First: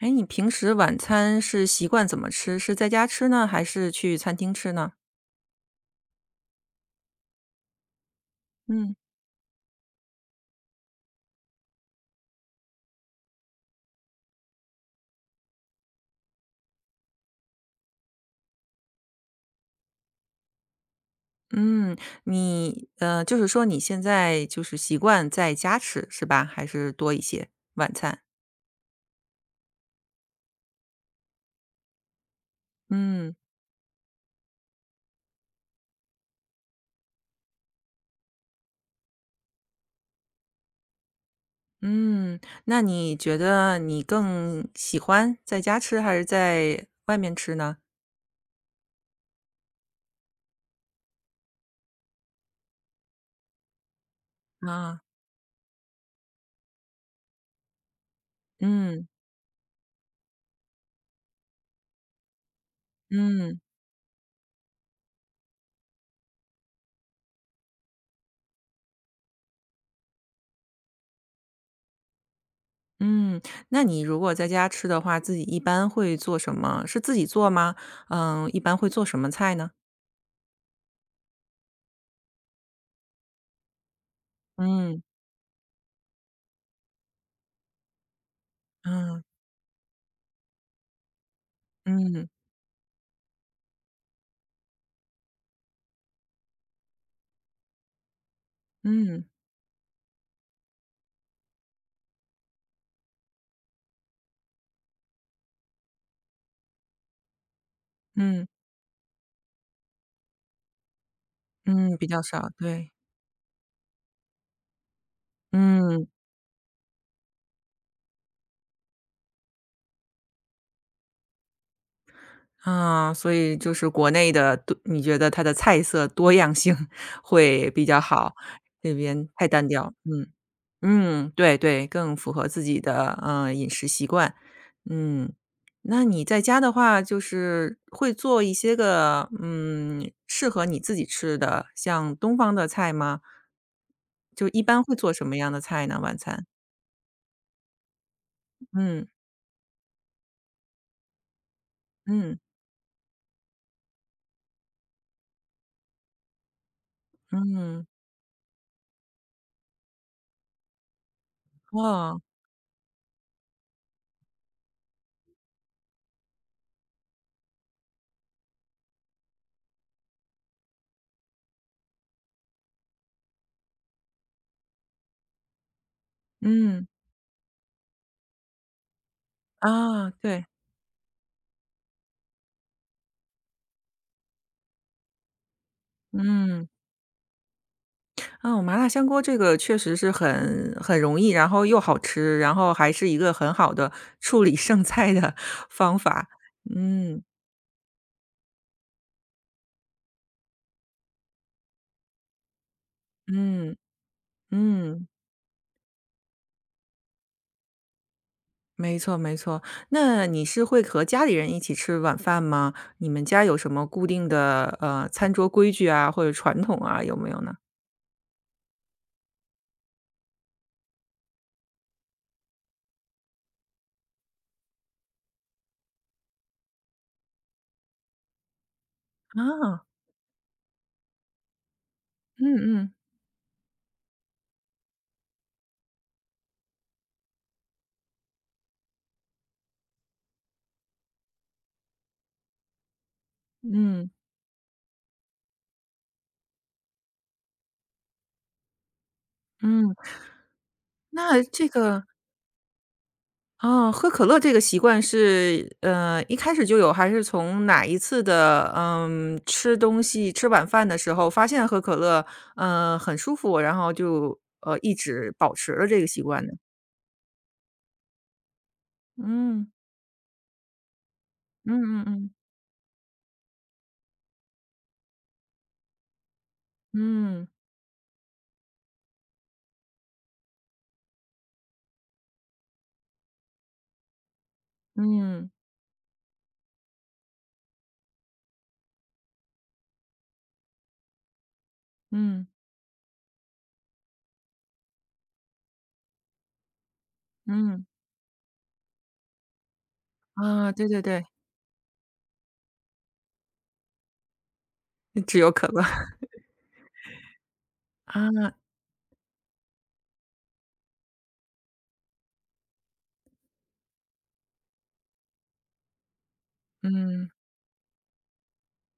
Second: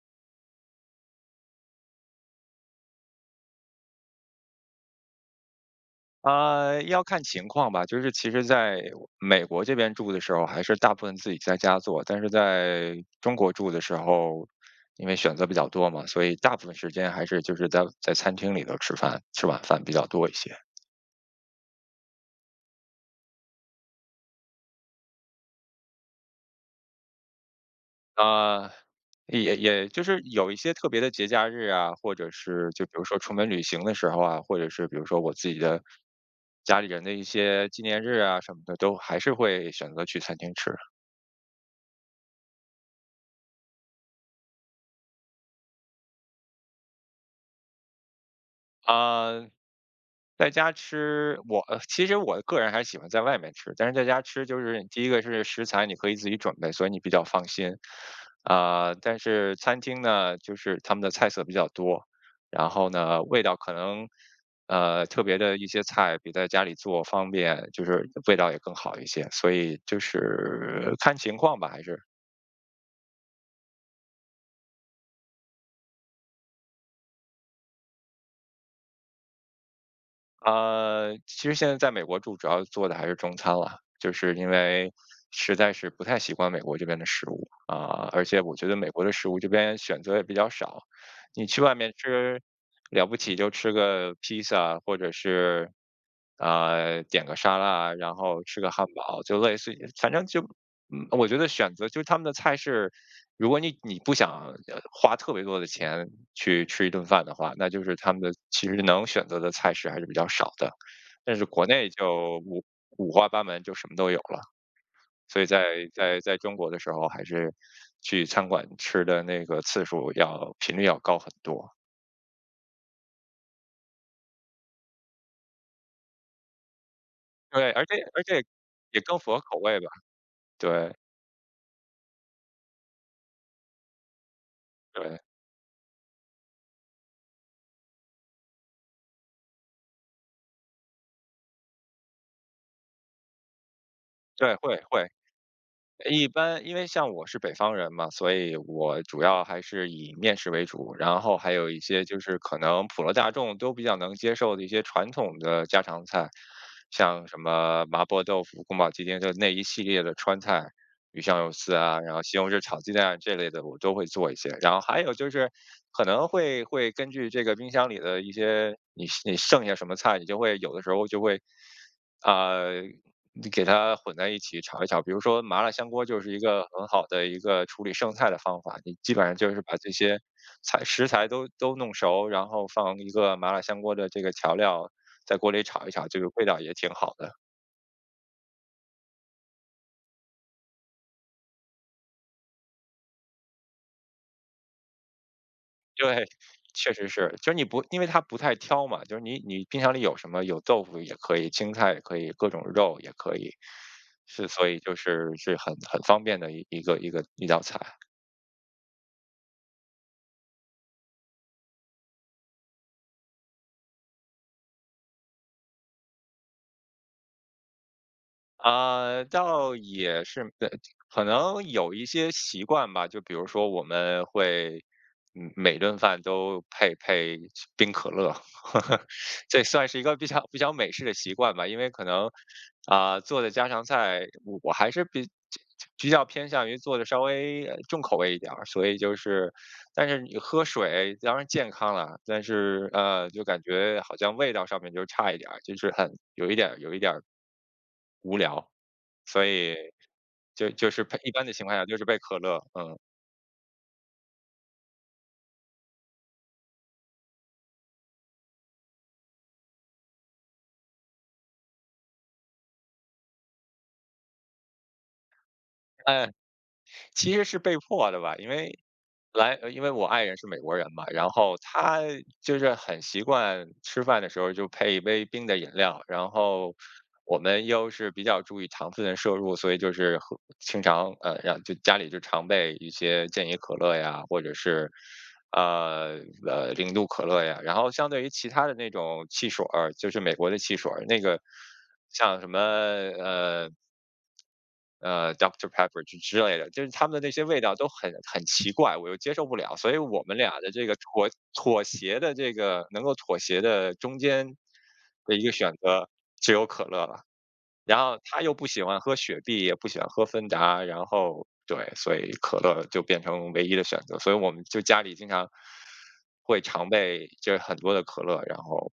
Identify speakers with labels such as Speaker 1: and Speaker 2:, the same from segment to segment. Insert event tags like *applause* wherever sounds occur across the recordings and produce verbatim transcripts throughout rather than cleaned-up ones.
Speaker 1: 哎，你平时晚餐是习惯怎么吃？是在家吃呢，还是去餐厅吃呢？
Speaker 2: 呃，要看情况吧。就是其实在
Speaker 1: 嗯。
Speaker 2: 美国这边住的时候，还是大部分自己在家做，但是在中国住的时候，因为选择比较多嘛，所以大部分时间还是就是在在餐厅里头吃饭，吃晚饭比较多一些。
Speaker 1: 嗯，你呃，就是说你现在就是习惯在家吃是吧？还是多一些晚餐？
Speaker 2: 啊、也也就是有一些特别的节假日啊，或者是就比如说出
Speaker 1: 嗯
Speaker 2: 门旅行的时候啊，或者是比如说我自己的家里人的一些纪念日啊什么的，都还是会选择去餐厅吃。
Speaker 1: 嗯，那你觉得你更喜欢在家吃还是在外面吃呢？
Speaker 2: 啊、在家吃，我呃其实我个人还是喜欢在外面吃，但是在家吃就是
Speaker 1: 啊，
Speaker 2: 第一个是食材你可以自己准备，所以你比较放心，啊、
Speaker 1: 嗯
Speaker 2: 但是餐厅呢，就是他们的菜色比较多，然后呢味道
Speaker 1: 嗯
Speaker 2: 可能，呃特别的一些菜比在家里做方便，就是味道也更好一些，所以就是看情况吧，还是。
Speaker 1: 嗯，那你如果在家吃的话，自己一般会做什么？是自己做吗？嗯，一般会做什么菜呢？
Speaker 2: 呃，其实现在在美国住，主要做的还是中餐了，就是因为
Speaker 1: 嗯
Speaker 2: 实在是不太习惯美国这边的食物啊，而且我觉得美国的
Speaker 1: 嗯。
Speaker 2: 食物这边选择也比较少，你去外面
Speaker 1: 嗯，
Speaker 2: 吃，了不起就吃个披萨，或者是呃点个沙拉，然后吃个汉堡，
Speaker 1: 嗯，
Speaker 2: 就类似于，反正就嗯，我觉得选择就是他们的菜式，如果你你不想呃花特别多的钱去吃一顿饭的话，那就是他们的
Speaker 1: 嗯，
Speaker 2: 其实能选择的菜式还是比较少的。但是国内
Speaker 1: 嗯，比较
Speaker 2: 就
Speaker 1: 少，
Speaker 2: 五
Speaker 1: 对，
Speaker 2: 五花八门，就什么都有了。所以在
Speaker 1: 嗯，
Speaker 2: 在在中国的时候，还是去餐馆吃的那个次数要频率要高很多。
Speaker 1: 啊，所以就是国内的多你觉得它的菜色多样性 *laughs*
Speaker 2: 对，
Speaker 1: 会
Speaker 2: 而
Speaker 1: 比
Speaker 2: 且
Speaker 1: 较
Speaker 2: 而
Speaker 1: 好，
Speaker 2: 且
Speaker 1: 这
Speaker 2: 也更
Speaker 1: 边
Speaker 2: 符合
Speaker 1: 太
Speaker 2: 口
Speaker 1: 单
Speaker 2: 味吧。
Speaker 1: 调，嗯，
Speaker 2: 对
Speaker 1: 嗯，对对，更符合自己的，嗯饮食习惯，
Speaker 2: 对
Speaker 1: 嗯。那你在家的话，就是会做一些个，嗯，适合你自己吃的，像东方的菜吗？就
Speaker 2: 对，
Speaker 1: 一
Speaker 2: 会
Speaker 1: 般会
Speaker 2: 会。
Speaker 1: 做什么样的菜呢，晚
Speaker 2: 一
Speaker 1: 餐？
Speaker 2: 般因为像我是北方人嘛，所以我
Speaker 1: 嗯，
Speaker 2: 主要还是以面食为主，然后还有一些就是
Speaker 1: 嗯，
Speaker 2: 可能普罗大众都比较能接受的一些传统的家常菜，像什么
Speaker 1: 嗯。
Speaker 2: 麻婆豆腐、宫保鸡丁，就那一系列的川菜，鱼香肉丝啊，然
Speaker 1: 哇，
Speaker 2: 后西红柿炒鸡蛋这类的我都会做一些。然后还有就是可能会会根据这个冰箱里的一些你你剩下什么菜，你就会有的时候就会。啊、你给它混在一起炒一炒。比如说麻辣香锅就是一个很
Speaker 1: 嗯，
Speaker 2: 好的一个处理剩菜的方法，你基本上就是把这
Speaker 1: 啊，
Speaker 2: 些
Speaker 1: 对，
Speaker 2: 材食材都都弄熟，然后放一个麻辣香锅的这个调料在锅里炒一炒，这个味道
Speaker 1: 嗯，
Speaker 2: 也挺好的。
Speaker 1: 啊，麻辣香锅这个确实是很很容易，然后又好吃，然后还是一个很好的处理剩菜的 *laughs* 方
Speaker 2: 对，
Speaker 1: 法。
Speaker 2: 确实
Speaker 1: 嗯，
Speaker 2: 是，就是你不因为它不太挑嘛，就是你你冰箱里有什么，有豆腐也可以，青菜也可以，各种肉也可以，
Speaker 1: 嗯，
Speaker 2: 是所以就
Speaker 1: 嗯，
Speaker 2: 是是很很方便的一一个一个一道菜。
Speaker 1: 没错没错。那你是会和家里人一起吃晚饭吗？你们家有什么固定的，呃，餐桌规矩啊，或者传统啊，有没有呢？
Speaker 2: 啊，倒也是，对，可能有一些习惯吧，就比如说我们会，嗯，每顿饭都配配冰可乐，*laughs* 这
Speaker 1: 啊，
Speaker 2: 算是一个比较比较美式的习惯吧。因为可能
Speaker 1: 嗯嗯，
Speaker 2: 啊、做的家常菜，我我还是比比较偏向于做的稍微呃重口味一点儿，所以就是，但是你喝水当然健康了，但是呃，就感觉
Speaker 1: 嗯，
Speaker 2: 好像味道上面就差一点儿，就是很有一点儿有一点儿无聊，所以
Speaker 1: 嗯，
Speaker 2: 就就是配一
Speaker 1: 那
Speaker 2: 般的情
Speaker 1: 这
Speaker 2: 况下就
Speaker 1: 个
Speaker 2: 是被可乐，嗯，
Speaker 1: 哦，喝可乐这个习惯是，呃，一开始就有，还是从哪一次的，嗯，吃东西吃晚饭的时候发现喝可乐，嗯，很舒服，然后就，呃，一直保持了这个习
Speaker 2: 哎，
Speaker 1: 惯呢？
Speaker 2: 其实是被迫的吧，因为来，
Speaker 1: 嗯，
Speaker 2: 呃因为我爱人是美国人嘛，然后他
Speaker 1: 嗯嗯嗯，
Speaker 2: 就是很习惯吃饭的时候就配一杯冰的饮料，然后我
Speaker 1: 嗯，
Speaker 2: 们又是比较注意糖分的摄入，所以就是喝经常呃，让就家里就常备一些健怡可乐呀，或者是
Speaker 1: 嗯，
Speaker 2: 呃呃零度可乐呀，然后相对于其他的那种汽水儿，就是美国的汽水儿，那个像
Speaker 1: 嗯，
Speaker 2: 什么呃。呃，Doctor Pepper 之之类的，就是他们的那些味道
Speaker 1: 嗯，
Speaker 2: 都很很奇怪，我又接受不了，所以我们俩的
Speaker 1: 啊，
Speaker 2: 这
Speaker 1: 对
Speaker 2: 个
Speaker 1: 对对，
Speaker 2: 妥妥协的这个能够妥协的中间的
Speaker 1: 只
Speaker 2: 一个
Speaker 1: 有可
Speaker 2: 选
Speaker 1: 乐
Speaker 2: 择
Speaker 1: *laughs*。
Speaker 2: 只有可乐了。然后他又
Speaker 1: 啊，
Speaker 2: 不喜欢喝雪碧，也不喜欢喝芬达，然后对，所以可乐就变成唯一的选择，所以我们就家里经常会常备
Speaker 1: 嗯，
Speaker 2: 就是很多的可乐，然后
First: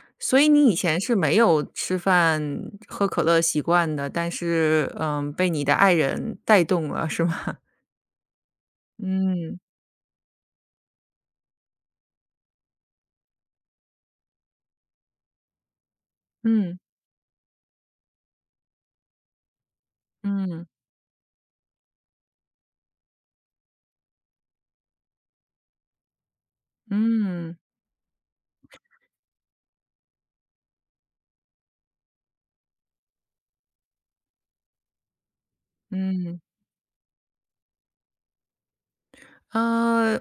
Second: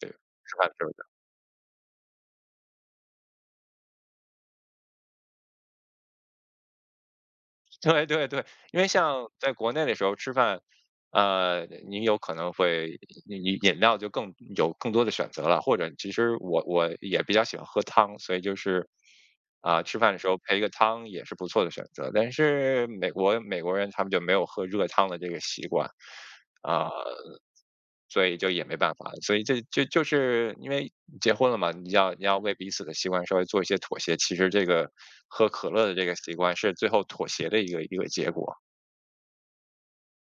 Speaker 2: 对吃
Speaker 1: 所以
Speaker 2: 饭
Speaker 1: 你
Speaker 2: 的
Speaker 1: 以
Speaker 2: 时候
Speaker 1: 前是没有吃饭喝可乐习惯的，但是，嗯，被你的爱人带动了，是吗？
Speaker 2: *laughs* 对对对，因为
Speaker 1: *laughs*
Speaker 2: 像在
Speaker 1: 嗯。
Speaker 2: 国内的时候吃饭，呃，你有可能会你你饮料就更有更多的选择了，或者其实我
Speaker 1: 嗯
Speaker 2: 我也比较喜欢喝汤，所以就是啊、吃饭的时候配一
Speaker 1: 嗯
Speaker 2: 个汤也是不错的选择。但是美国美国人他们就没有喝热汤的这个习惯啊、
Speaker 1: 嗯
Speaker 2: 所以就也没办法，所以这就就是因为结婚了嘛，你要你要为彼此的习惯稍微做一些妥协。其实这个喝可乐的这个习
Speaker 1: 嗯，
Speaker 2: 惯是最后妥协的一个一个结果。
Speaker 1: 呃，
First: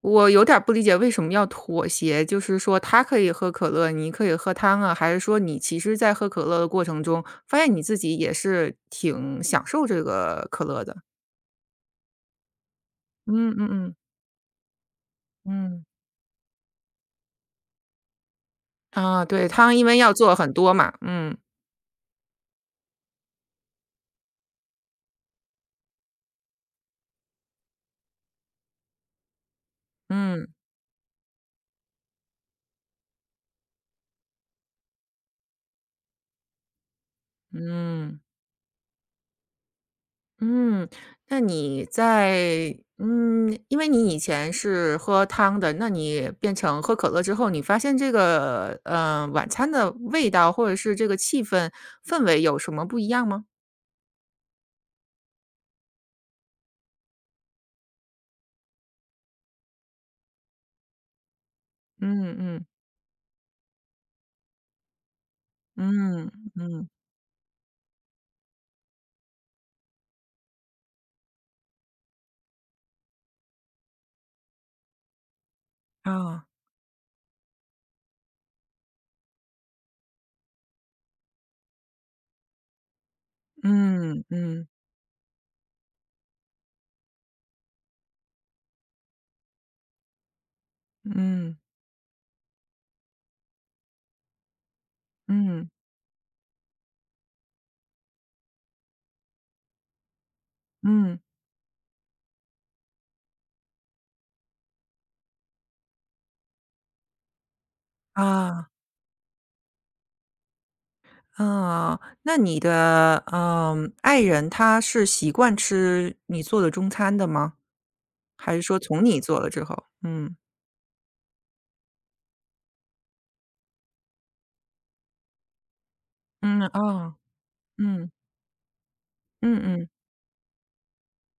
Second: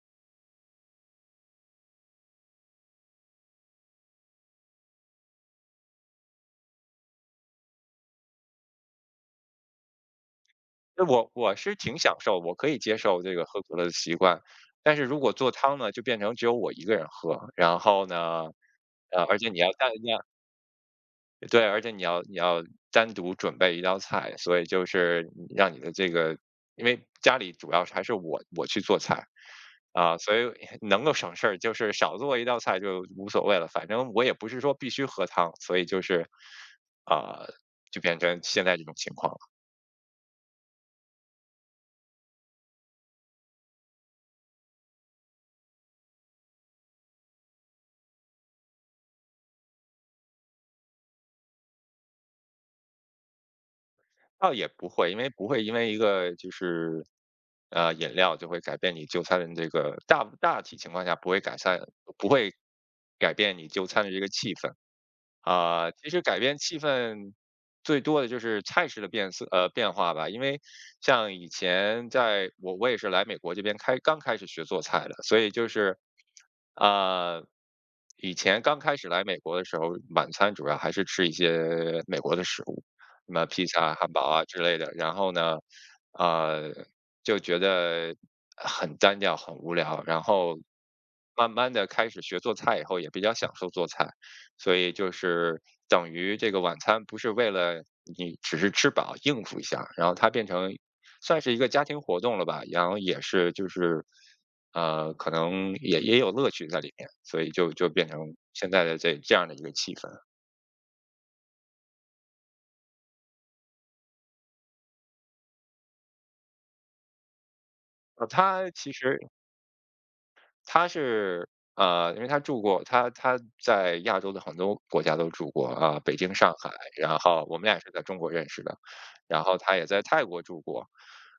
Speaker 1: 我有点儿不理解为什么要妥协，就是说他可以喝可乐，你可以喝汤啊，还是说你其实在喝可乐的过程中，发现你自己也是挺享受这个可乐的？
Speaker 2: 那我我是挺享受，我可以接受这个
Speaker 1: 嗯嗯
Speaker 2: 喝可乐的
Speaker 1: 嗯
Speaker 2: 习惯，但是如果做汤
Speaker 1: 嗯，
Speaker 2: 呢，就变成只有我一个人喝，然后呢，呃，
Speaker 1: 啊，
Speaker 2: 而
Speaker 1: 对，
Speaker 2: 且你要
Speaker 1: 汤因
Speaker 2: 带
Speaker 1: 为要做很多嘛，嗯
Speaker 2: 对，而且你要你要单独准备一道菜，所以就是你让你的这个，因为家里主要是还是我我去做菜，啊，所
Speaker 1: 嗯
Speaker 2: 以能够省事儿就是少做一道菜就无所谓了，反正我也不是说必须喝汤，所以就是，啊、就变
Speaker 1: 嗯。
Speaker 2: 成现在这种情况了。
Speaker 1: 嗯，那你在嗯，因为你以前是喝汤的，那你变成喝可乐之后，你发现这个，呃，晚餐的味道或者是这个气氛氛围有什么不一样吗？
Speaker 2: 倒也不会，因为不会因为一个就是呃饮料就会改变你就餐的这个大大体情况下不会改善，不
Speaker 1: 嗯
Speaker 2: 会
Speaker 1: 嗯
Speaker 2: 改变你就餐的这个气氛。啊，其实
Speaker 1: 嗯
Speaker 2: 改变气
Speaker 1: 嗯，
Speaker 2: 氛最多的就是菜式的变色呃变化吧，因为像以前在我我也是来美国这边开刚开始学做菜的，所以就是
Speaker 1: 啊，
Speaker 2: 呃以前刚开始来美国的时候，晚餐主要还是吃一些美国的食物，什么披萨、汉
Speaker 1: 嗯
Speaker 2: 堡啊之
Speaker 1: 嗯
Speaker 2: 类的，然后呢，呃就觉得很单调、很无聊，然后慢
Speaker 1: 嗯
Speaker 2: 慢的开始学做菜以后，也比较享受做菜。所以就是
Speaker 1: 嗯
Speaker 2: 等于这个晚餐不是为了你只是吃饱应付一下，然后它变成
Speaker 1: 嗯，
Speaker 2: 算是一个家庭活动了吧，然后也是就是，呃，可能也也有乐趣在里面，所以就就变成
Speaker 1: 啊
Speaker 2: 现在的这这样的一个气氛。
Speaker 1: 啊，那你的，嗯，爱人他是习惯吃你做的中餐的吗？
Speaker 2: 呃，
Speaker 1: 还是
Speaker 2: 它
Speaker 1: 说
Speaker 2: 其
Speaker 1: 从
Speaker 2: 实
Speaker 1: 你做了之后？嗯
Speaker 2: 他是呃，因为他住过，他他在亚洲的很多国家都住过啊、北京、上
Speaker 1: 嗯，
Speaker 2: 海，
Speaker 1: 啊。
Speaker 2: 然后我们俩是在
Speaker 1: 嗯，
Speaker 2: 中国认识的，然后
Speaker 1: 嗯
Speaker 2: 他也
Speaker 1: 嗯，
Speaker 2: 在泰国住过，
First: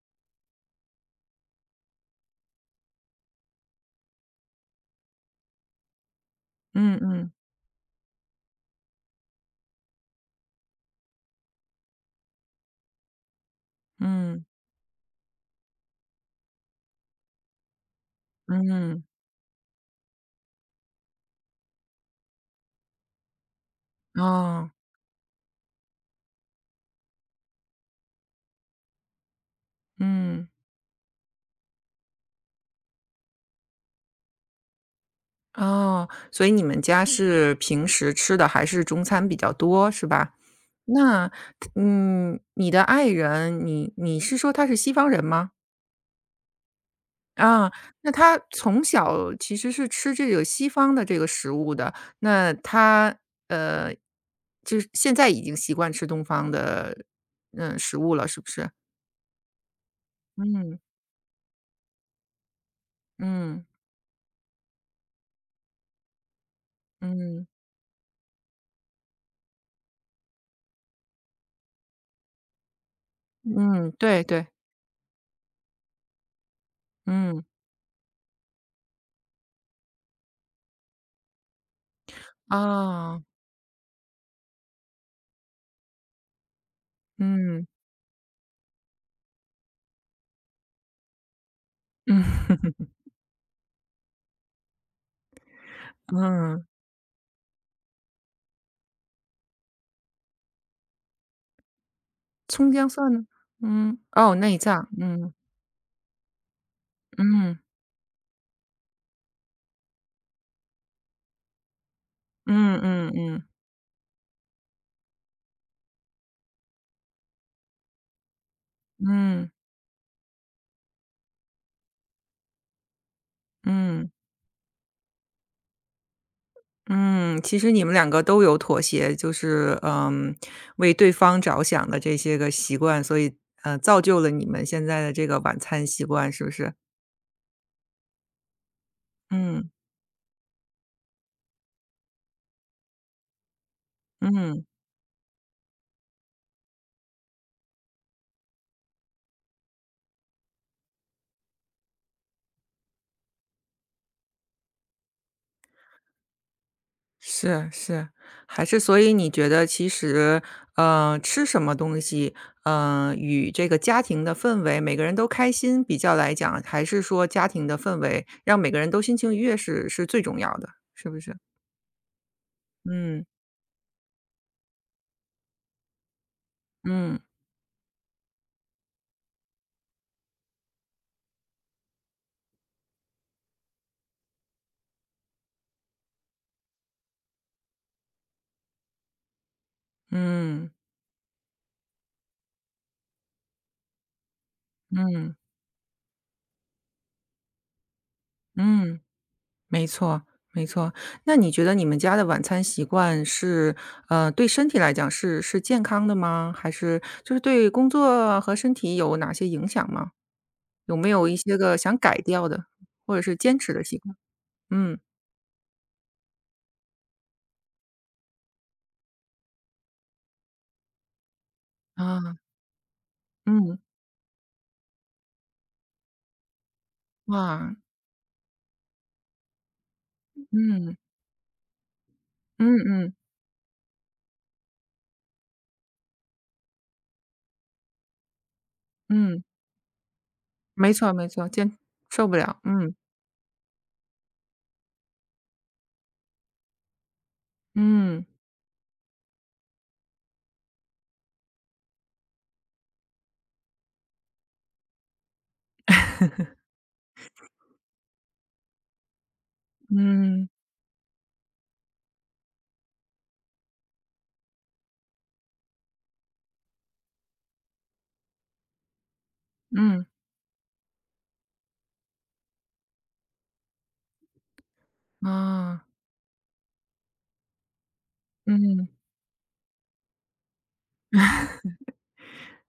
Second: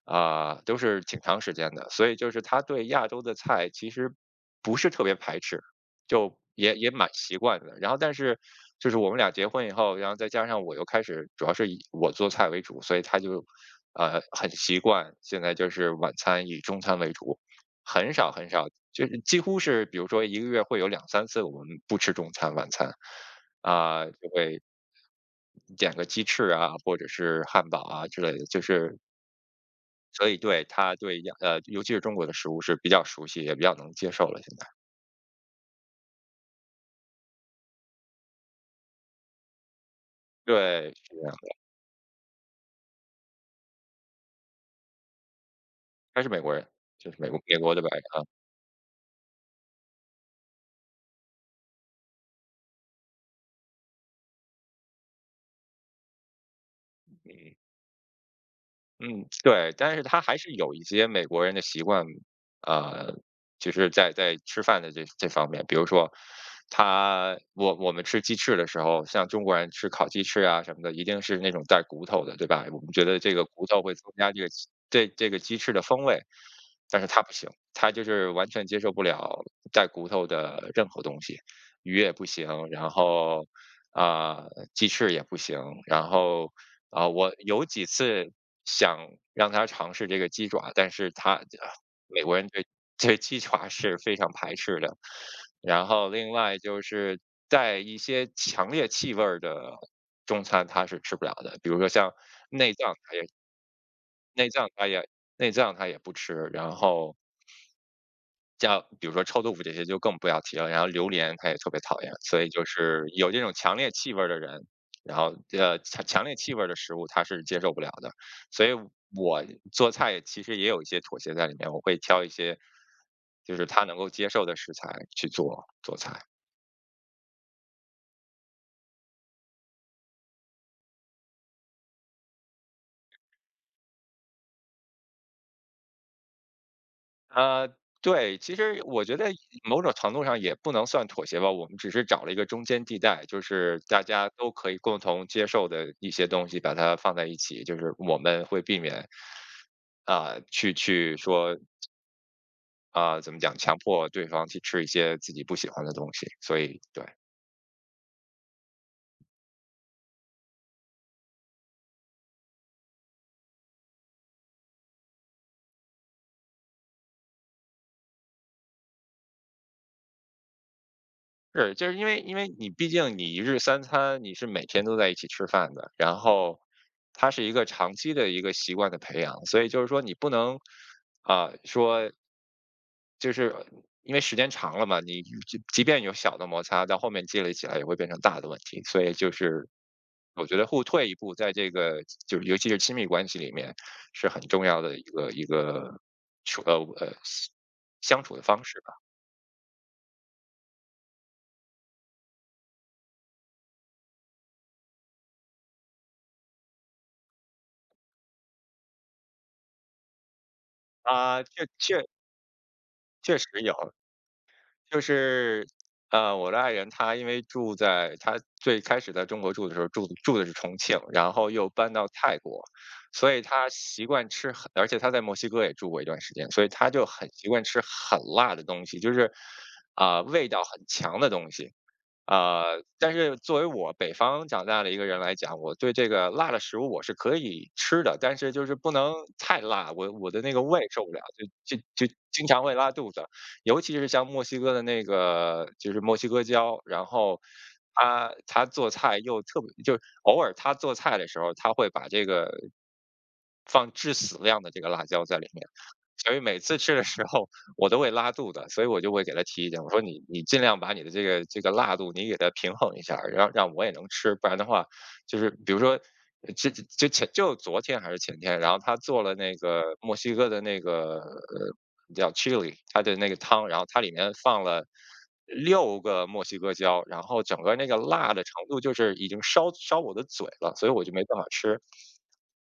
Speaker 2: 啊、都是挺长时间的，所以就是他对亚洲的菜其实不是特别排斥，就也也
Speaker 1: 嗯
Speaker 2: 蛮
Speaker 1: 嗯，
Speaker 2: 习惯的。然后但是就是我们俩结婚以后，然后再加上我又开始主要是以我做菜为主，所以他就呃
Speaker 1: 嗯，
Speaker 2: 很习惯现在就是晚餐以中餐为主。很少很少，
Speaker 1: 嗯，
Speaker 2: 就是几乎是比如说一个月会有两三次我们不吃中餐、晚餐，啊，就会
Speaker 1: 哦，
Speaker 2: 点个鸡翅啊，或者是汉堡啊之类的，就是所以
Speaker 1: 嗯，
Speaker 2: 对，他对亚呃，尤其是中国的食物是比较熟悉，也比较能接受了现在。
Speaker 1: 哦，所以你们家是平时吃的还是中餐比较多，是吧？
Speaker 2: 对，是这
Speaker 1: 那，
Speaker 2: 样，
Speaker 1: 嗯，你的爱人，你你是说他是西方人吗？
Speaker 2: 他是美国人，就是美国美
Speaker 1: 啊，
Speaker 2: 国的白人
Speaker 1: 那
Speaker 2: 啊。
Speaker 1: 他从小其实是吃这个西方的这个食物的，那他，呃，就是现在已经习惯吃东方的，嗯，食物了，是不是？
Speaker 2: 嗯，对，但是他还是有
Speaker 1: 嗯，
Speaker 2: 一些美国人的习惯，呃，
Speaker 1: 嗯，
Speaker 2: 就是在在吃饭的这这方面，比如说他
Speaker 1: 嗯，
Speaker 2: 我我们吃鸡翅的时候，像中国人吃烤鸡翅啊什么的，一定是那种带骨头的，对吧？我们觉得这个骨头
Speaker 1: 嗯，
Speaker 2: 会增
Speaker 1: 对
Speaker 2: 加这
Speaker 1: 对。
Speaker 2: 个鸡这这个鸡翅的风味，但是他不
Speaker 1: 嗯
Speaker 2: 行，他就是完全接受不了带骨头的任何东西，鱼也不行，然
Speaker 1: 啊，
Speaker 2: 后啊、鸡翅也不行，然后啊，我有
Speaker 1: 嗯
Speaker 2: 几次想让他尝试这个鸡爪，但是他啊美国人
Speaker 1: 嗯
Speaker 2: 对对鸡爪是非常排斥的。然后另外
Speaker 1: 嗯，
Speaker 2: 就是带一些强烈气味儿的中餐，他是吃不了的，比如说像
Speaker 1: 葱
Speaker 2: 内
Speaker 1: 姜
Speaker 2: 脏，
Speaker 1: 蒜
Speaker 2: 他也
Speaker 1: 呢음어
Speaker 2: 内
Speaker 1: 내
Speaker 2: 脏他
Speaker 1: 장
Speaker 2: 也
Speaker 1: 음
Speaker 2: 内脏他也不吃，然后
Speaker 1: 음
Speaker 2: 像比如说臭豆腐这些就更不要提了，然后榴莲他也特别讨厌，所以就
Speaker 1: 嗯
Speaker 2: 是
Speaker 1: 嗯嗯
Speaker 2: 有这
Speaker 1: 嗯
Speaker 2: 种强烈气味儿的人，然后呃强强烈气味儿的食物他是接受不了的，所以我
Speaker 1: 嗯
Speaker 2: 做菜其实也有一些妥协在里面，我会挑一些就是他能够
Speaker 1: 嗯
Speaker 2: 接受的食材去做做菜。
Speaker 1: 嗯，其实你们两个都有妥协，就是，嗯，为对方着想的这些个习惯，所以，呃，造就了你们现在的这个晚餐习惯，是不是？
Speaker 2: 呃，对，其实我觉得
Speaker 1: 嗯，
Speaker 2: 某种程度上也不能算妥协吧，我们只是找了一个中间地带，就是大家都
Speaker 1: 嗯。
Speaker 2: 可以共同接受的一些东西，把它放在一起，就是我们会避免啊，去去说啊，怎么讲，强迫对方去吃一些自己不喜欢的东西，所以对，
Speaker 1: 是是，还是所以你觉得其实，呃，吃什么东西，呃，与这个家庭的氛围，每个人都开心比较来讲，还是说家庭的氛围让每个人都心情愉悦是是最重要的，是不是？
Speaker 2: 是就是因为因为你毕竟
Speaker 1: 嗯
Speaker 2: 你一日三餐你是每天都在一起吃饭的，然后
Speaker 1: 嗯
Speaker 2: 它是一个长期的一个习惯的培养，所以就是说你不能啊、说就是因为时间长了嘛，你即即便有小的摩擦，到后面积累起来也会变成大的问题，所以就是我觉得
Speaker 1: 嗯
Speaker 2: 互退一步，在这个就是尤其是亲密关系里面，是很重要的一个
Speaker 1: 嗯
Speaker 2: 一个处呃呃相处的方式吧。
Speaker 1: 嗯，没错没错。那你觉得你们家的晚餐习惯是，呃，对身体来讲是是健康的吗？还是就是对工作和身体有哪些影响吗？有没有一
Speaker 2: 啊，
Speaker 1: 些
Speaker 2: 确
Speaker 1: 个想
Speaker 2: 确
Speaker 1: 改掉的，或者是
Speaker 2: 确实
Speaker 1: 坚
Speaker 2: 有，
Speaker 1: 持的习惯？嗯，
Speaker 2: 就是，呃，我的爱人她因为住在她最开始在中国住的时候住住的是重庆，然后又搬到泰
Speaker 1: 啊，
Speaker 2: 国，所以她
Speaker 1: 嗯，
Speaker 2: 习惯吃很而且她在墨西哥也住过一段时间，所以她就很习惯
Speaker 1: 哇，
Speaker 2: 吃很辣的东西，就是，啊、呃味道很
Speaker 1: 嗯，
Speaker 2: 强的东西。
Speaker 1: 嗯
Speaker 2: 呃，但
Speaker 1: 嗯
Speaker 2: 是作为我北方长大的一个人来讲，我对这个辣的食物我是可以吃的，但是就是不能
Speaker 1: 嗯，
Speaker 2: 太辣，我我的那个胃
Speaker 1: 没
Speaker 2: 受不
Speaker 1: 错
Speaker 2: 了，
Speaker 1: 没错，
Speaker 2: 就
Speaker 1: 坚
Speaker 2: 就就
Speaker 1: 受不
Speaker 2: 经
Speaker 1: 了，
Speaker 2: 常会拉
Speaker 1: 嗯
Speaker 2: 肚子。尤其是像墨西哥的那个就是墨西哥椒，然后
Speaker 1: 嗯
Speaker 2: 他他做菜又特别就是偶尔他做菜的时候，他会把这个放致死量的这个辣椒在里面，所以每次吃的时候我都会拉肚子，所以我就会给他提意见，我说你你
Speaker 1: 嗯
Speaker 2: 尽量把你的这个这个辣度你给它平衡一下儿，让让我也能吃，不然的话就是比如说。呃这就前就昨天还是前天，然后他做了那个
Speaker 1: 嗯，
Speaker 2: 墨西哥的那个呃叫 chili，它的那个汤，然后它里面放了
Speaker 1: 啊，
Speaker 2: 六个墨西哥椒，然后整个那个辣的程度
Speaker 1: 嗯，
Speaker 2: 就是已经烧烧我的嘴了，所以我就没办法吃。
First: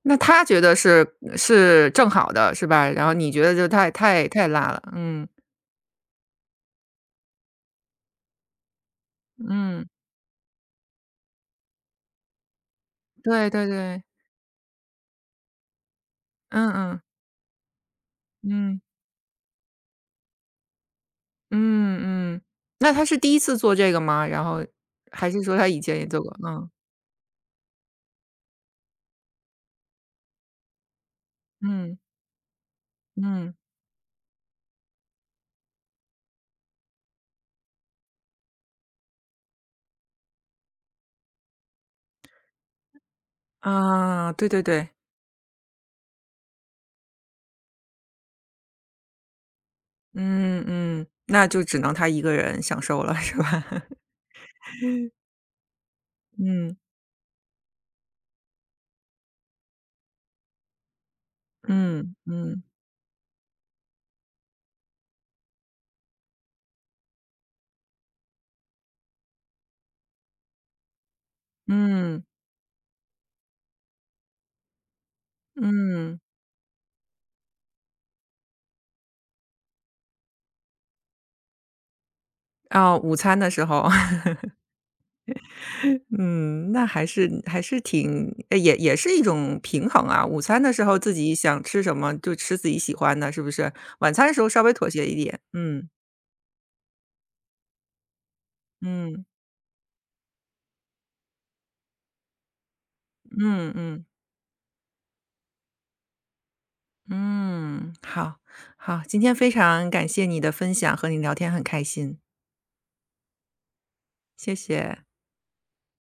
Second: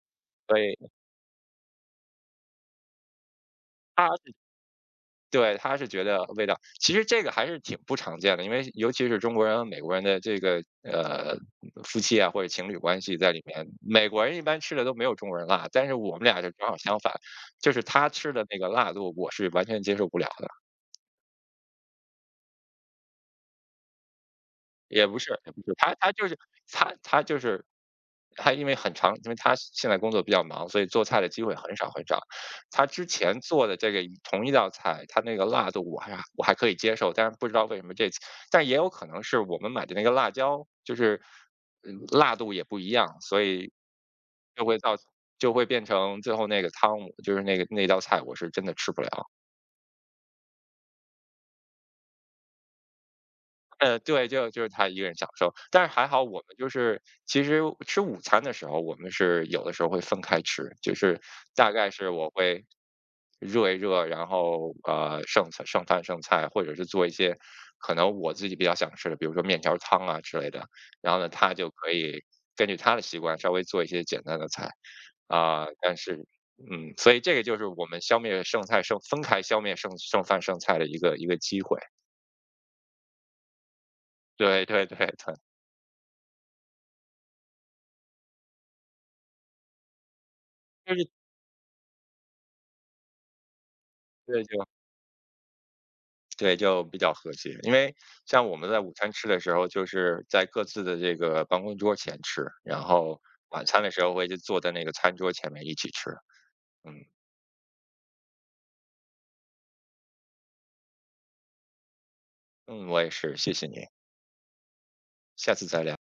Speaker 1: 那他
Speaker 2: 所
Speaker 1: 觉得
Speaker 2: 以
Speaker 1: 是是正好的，是吧？然后你觉得就太
Speaker 2: 他
Speaker 1: 太
Speaker 2: 是
Speaker 1: 太辣了，嗯
Speaker 2: 对，他是觉得味道，其实这个还是挺不常见的，因为尤其是中国人和美
Speaker 1: 嗯，
Speaker 2: 国人的这个呃夫妻啊或者情侣关系在里
Speaker 1: 对
Speaker 2: 面，
Speaker 1: 对对，
Speaker 2: 美国人一般吃的都没有中国人辣，但是我们俩就正
Speaker 1: 嗯
Speaker 2: 好相
Speaker 1: 嗯
Speaker 2: 反，就是他吃的那个
Speaker 1: 嗯
Speaker 2: 辣度我是完全接受不了的。
Speaker 1: 嗯嗯，那他是第一次做这个吗？然后
Speaker 2: 也不
Speaker 1: 还
Speaker 2: 是
Speaker 1: 是
Speaker 2: 也
Speaker 1: 说
Speaker 2: 不
Speaker 1: 他
Speaker 2: 是，
Speaker 1: 以
Speaker 2: 他
Speaker 1: 前也
Speaker 2: 他
Speaker 1: 做
Speaker 2: 就
Speaker 1: 过？
Speaker 2: 是
Speaker 1: 嗯
Speaker 2: 他他就是他因为很长因为他现在工作比较忙，所以做菜的机会很少
Speaker 1: 嗯
Speaker 2: 很少。他之前
Speaker 1: 嗯。
Speaker 2: 做的这个一同一道菜，他那个辣度我还我还可以接受，但是不知道为什么这次但也有可能是我们买的那个辣椒，就是嗯辣度也不一样，所以
Speaker 1: 啊，对对
Speaker 2: 就会
Speaker 1: 对，
Speaker 2: 造就会变成最后那个汤，就是那个那道菜我是真的吃不了。
Speaker 1: 嗯嗯，那就只能他一个人享受了，是吧？*laughs*
Speaker 2: 呃，对，就就是他一个人享受，但是还好我们就
Speaker 1: 嗯
Speaker 2: 是其实吃午餐的时候，我们是有的时候会分开吃，就是大概是
Speaker 1: 嗯
Speaker 2: 我
Speaker 1: 嗯
Speaker 2: 会热一热，然后呃剩菜剩饭剩菜，或者是做一些可能我自己比较想吃的，比如说面条汤啊之类的，然后呢他就可以
Speaker 1: 嗯
Speaker 2: 根据他的习惯稍微做一些简单的菜啊、但
Speaker 1: 嗯，
Speaker 2: 是。嗯，所以这个就是我们消灭剩菜剩分开消灭剩剩饭剩菜的一个一个机会。
Speaker 1: 哦，午餐的时候，*laughs*
Speaker 2: 对对对对，
Speaker 1: 嗯，那还是还是挺呃也也是一种平衡啊。午餐的时
Speaker 2: 就
Speaker 1: 候
Speaker 2: 是
Speaker 1: 自己想吃什么就吃自己喜欢的，是不是？晚餐的时
Speaker 2: 对，
Speaker 1: 候
Speaker 2: 就
Speaker 1: 稍微妥协一点，嗯
Speaker 2: 对，就比较和谐。因为像我们在午餐
Speaker 1: 嗯
Speaker 2: 吃的时候，就是在各自的这个办公桌前吃，然后晚
Speaker 1: 嗯
Speaker 2: 餐的时
Speaker 1: 嗯
Speaker 2: 候会就坐在那个餐桌前面一起吃。嗯
Speaker 1: 嗯，好好，今天非常感谢你的分享，和你聊天很开心，
Speaker 2: 嗯，我也是，谢谢你，
Speaker 1: 谢谢。
Speaker 2: 下次再聊。